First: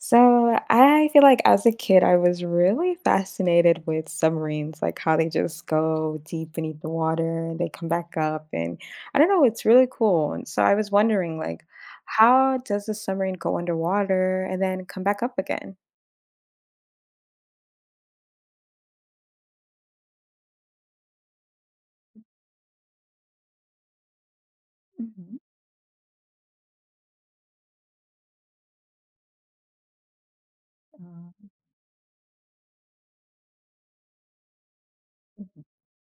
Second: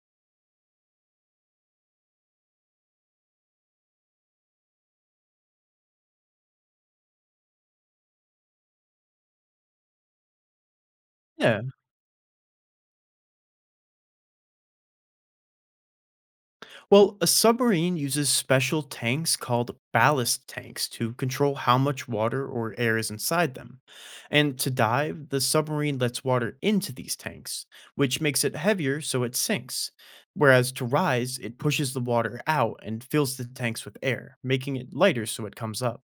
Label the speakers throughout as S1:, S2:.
S1: So I feel like as a kid, I was really fascinated with submarines, like how they just go deep beneath the water and they come back up. And I don't know, it's really cool. And so I was wondering,
S2: Yeah.
S1: like, how does the submarine go underwater and then come back up again?
S2: Well, a submarine uses special tanks called ballast tanks to control how much water or air is inside them. And to dive,
S1: Hmm.
S2: the submarine lets water into these tanks, which makes it heavier so it sinks. Whereas to rise,
S1: Uh,
S2: it pushes the water out and fills the tanks with air, making it lighter so it
S1: mhm.
S2: comes up.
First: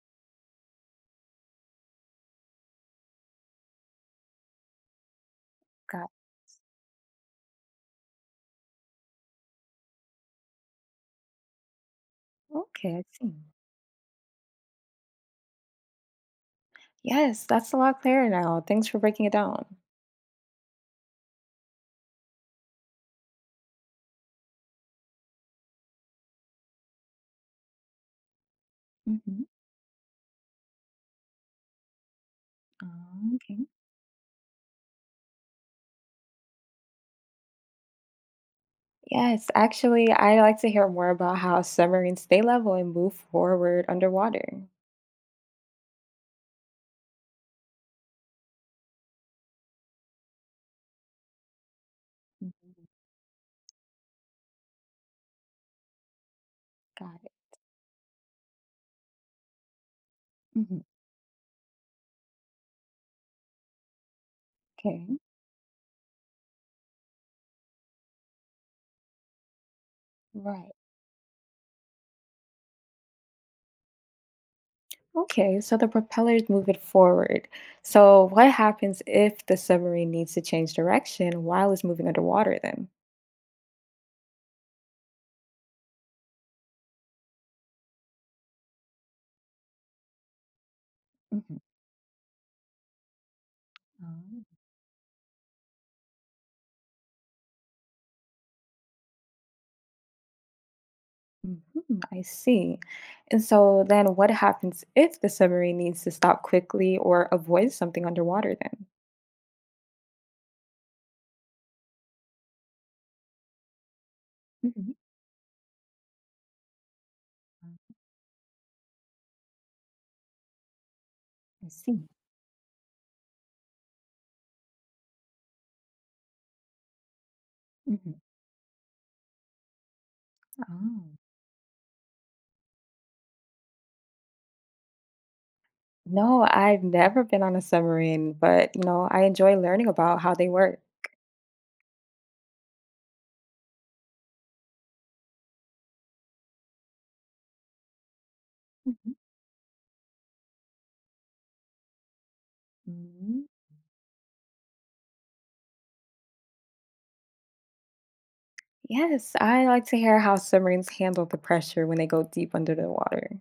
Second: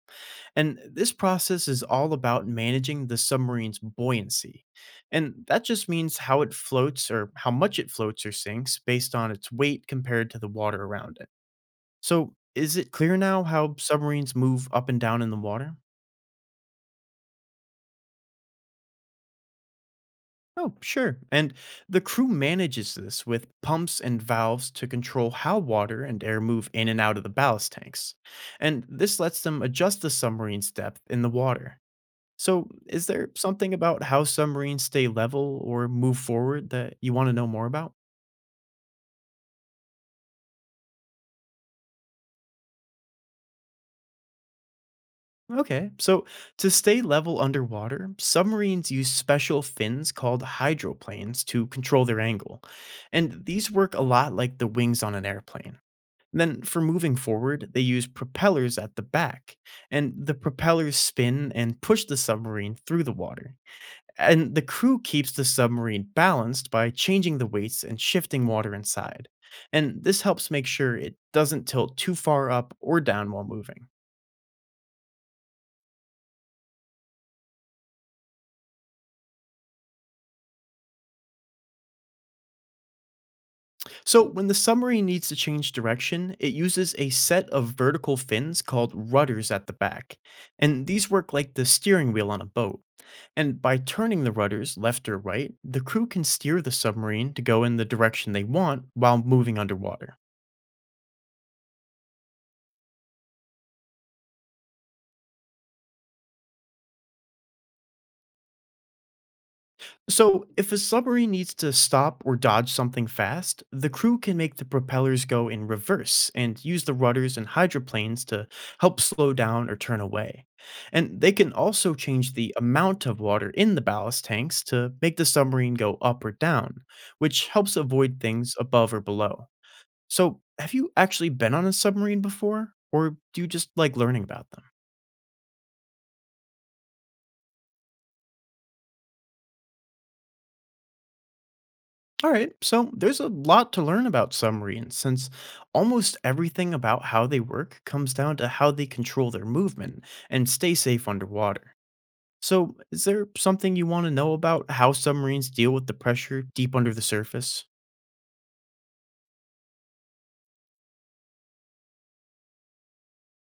S2: And this process is all about managing the submarine's buoyancy. And that just
S1: Got
S2: means how it floats or how much it floats or sinks based on its weight compared to the water around it. So, is it
S1: Okay, I
S2: clear
S1: see.
S2: now how submarines move up and down in the water?
S1: Yes, that's a lot clearer now. Thanks for breaking it down.
S2: Oh, sure. And the crew manages this with pumps and valves to control how water and air move in and out of the ballast tanks. And this lets
S1: Mhm.
S2: them adjust the submarine's depth in the water. So, is there
S1: Uh, okay.
S2: something about how submarines stay level or move forward that you want to know more about?
S1: Yes, actually, I like to hear more about how submarines stay level and move forward underwater.
S2: Okay, so to stay level underwater, submarines use special fins called hydroplanes to control their angle.
S1: Mhm.
S2: And these work a lot like the wings on an airplane. Then, for
S1: Got
S2: moving
S1: it.
S2: forward, they use propellers at the back, and the
S1: Mhm.
S2: propellers spin and push the submarine through the water. And the crew
S1: Okay.
S2: keeps the submarine balanced by changing the weights and shifting water inside. And this helps make
S1: Right.
S2: sure it doesn't tilt too far up or down while moving.
S1: Okay. So the propellers move it forward. So what happens if the submarine needs to change direction while it's moving underwater then?
S2: So, when the submarine needs to change direction, it uses a set of vertical fins called rudders at the back. And these work like
S1: Mhm.
S2: the steering wheel on a boat. And by turning the
S1: Oh.
S2: rudders left or right, the crew can steer the submarine to go in the direction they want while moving underwater.
S1: Mhm, I see. And so then what happens if the submarine needs to stop quickly or avoid something underwater then?
S2: So, if a submarine needs to stop or dodge something fast, the crew can make the
S1: Mhm.
S2: propellers go in reverse and use the rudders and
S1: Oh,
S2: hydroplanes to help slow down or turn away. And they can
S1: I
S2: also
S1: see.
S2: change the amount of water in the ballast tanks to make the submarine go up or down, which helps
S1: Mhm.
S2: avoid things above or below. So, have you
S1: Oh,
S2: actually been on a submarine before, or do you just like learning about them?
S1: no, I've never been on a submarine, but I enjoy learning about how they work.
S2: All right, so there's a lot to learn about submarines since almost everything about how they work comes down to how they
S1: Mhm.
S2: control their movement and stay safe underwater. So, is there
S1: Mm.
S2: something you want to know about how submarines deal with the pressure deep under the surface?
S1: Yes, I like to hear how submarines handle the pressure when they go deep under the water.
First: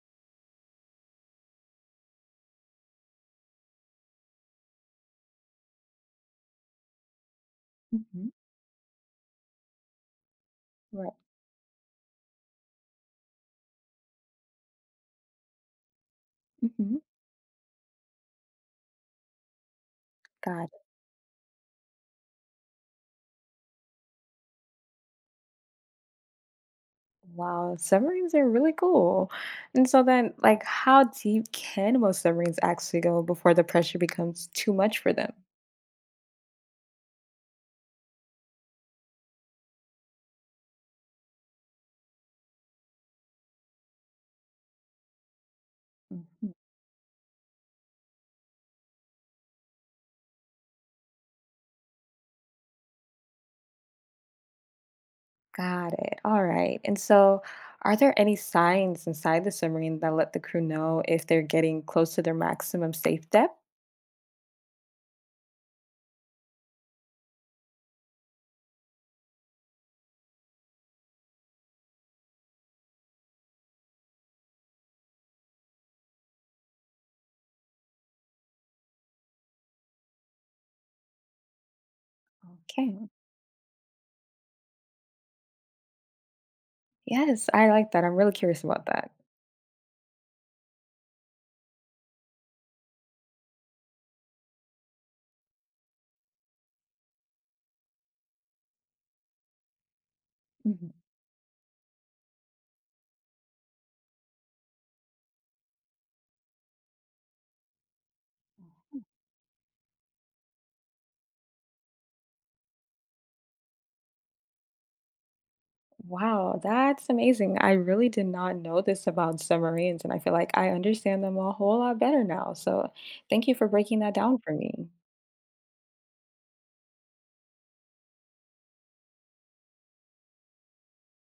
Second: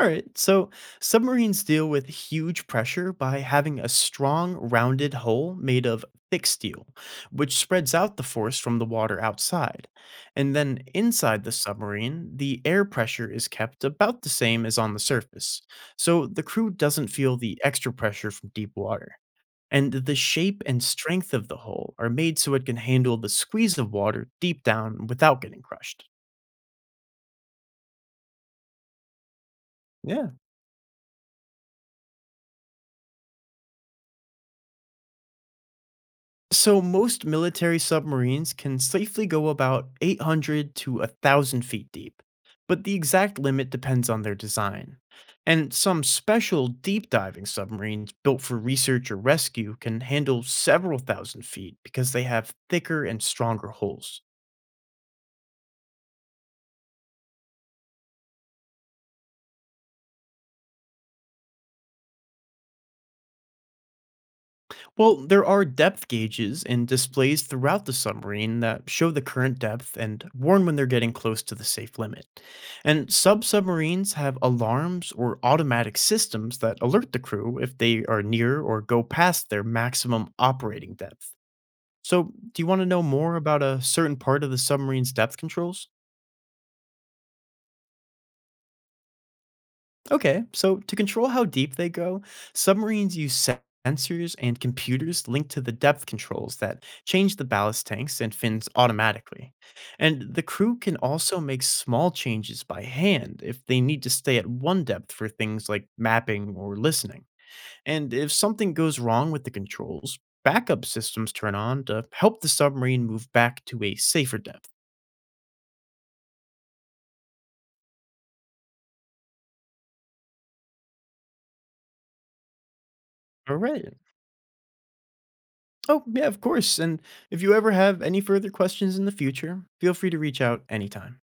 S2: All right, so submarines deal with huge pressure by having a strong, rounded hull made of thick steel, which spreads out the
S1: Hmm.
S2: force from the water outside. And then
S1: Right.
S2: inside the submarine, the air pressure is kept about the same as on the surface, so the crew
S1: Hmm.
S2: doesn't feel the extra pressure from deep water. And the shape
S1: Got it.
S2: and strength of the hull are made so it can handle the squeeze of water deep down without getting crushed.
S1: Wow, submarines are really cool. And so
S2: Yeah,
S1: then, like, how deep can most submarines actually go before the pressure becomes too much for them?
S2: so most military submarines can safely go about 800 to 1,000 feet deep, but the exact limit depends on their design. And some
S1: Hmm.
S2: special deep diving submarines built for research or rescue can handle several thousand feet because they have thicker and stronger hulls.
S1: Got it. All right. And so, are there any signs inside the submarine that let the crew know if they're getting close to their maximum safe depth?
S2: Well, there are depth gauges and displays throughout the submarine that show the current depth and warn when they're getting close to the safe limit. And submarines have alarms or automatic systems that alert the crew if they are near or go past their maximum operating depth. So, do you want to
S1: Okay.
S2: know more about a certain part of the submarine's depth controls?
S1: Yes, I like that. I'm really curious about that.
S2: Okay, so to control how deep they go, submarines use sensors and computers linked to the depth controls that change the ballast tanks and fins automatically. And the crew can also make small changes by hand if they need to stay at one depth for things like mapping or listening. And if something goes wrong with the controls, backup systems turn on to help the submarine move back to a safer depth.
S1: Wow, that's amazing. I really did not know this about submarines, and I feel like I understand them a whole lot better now. So thank you
S2: All
S1: for
S2: right.
S1: breaking that down for me.
S2: Oh, yeah, of course. And if you ever have any further questions in the future, feel free to reach out anytime.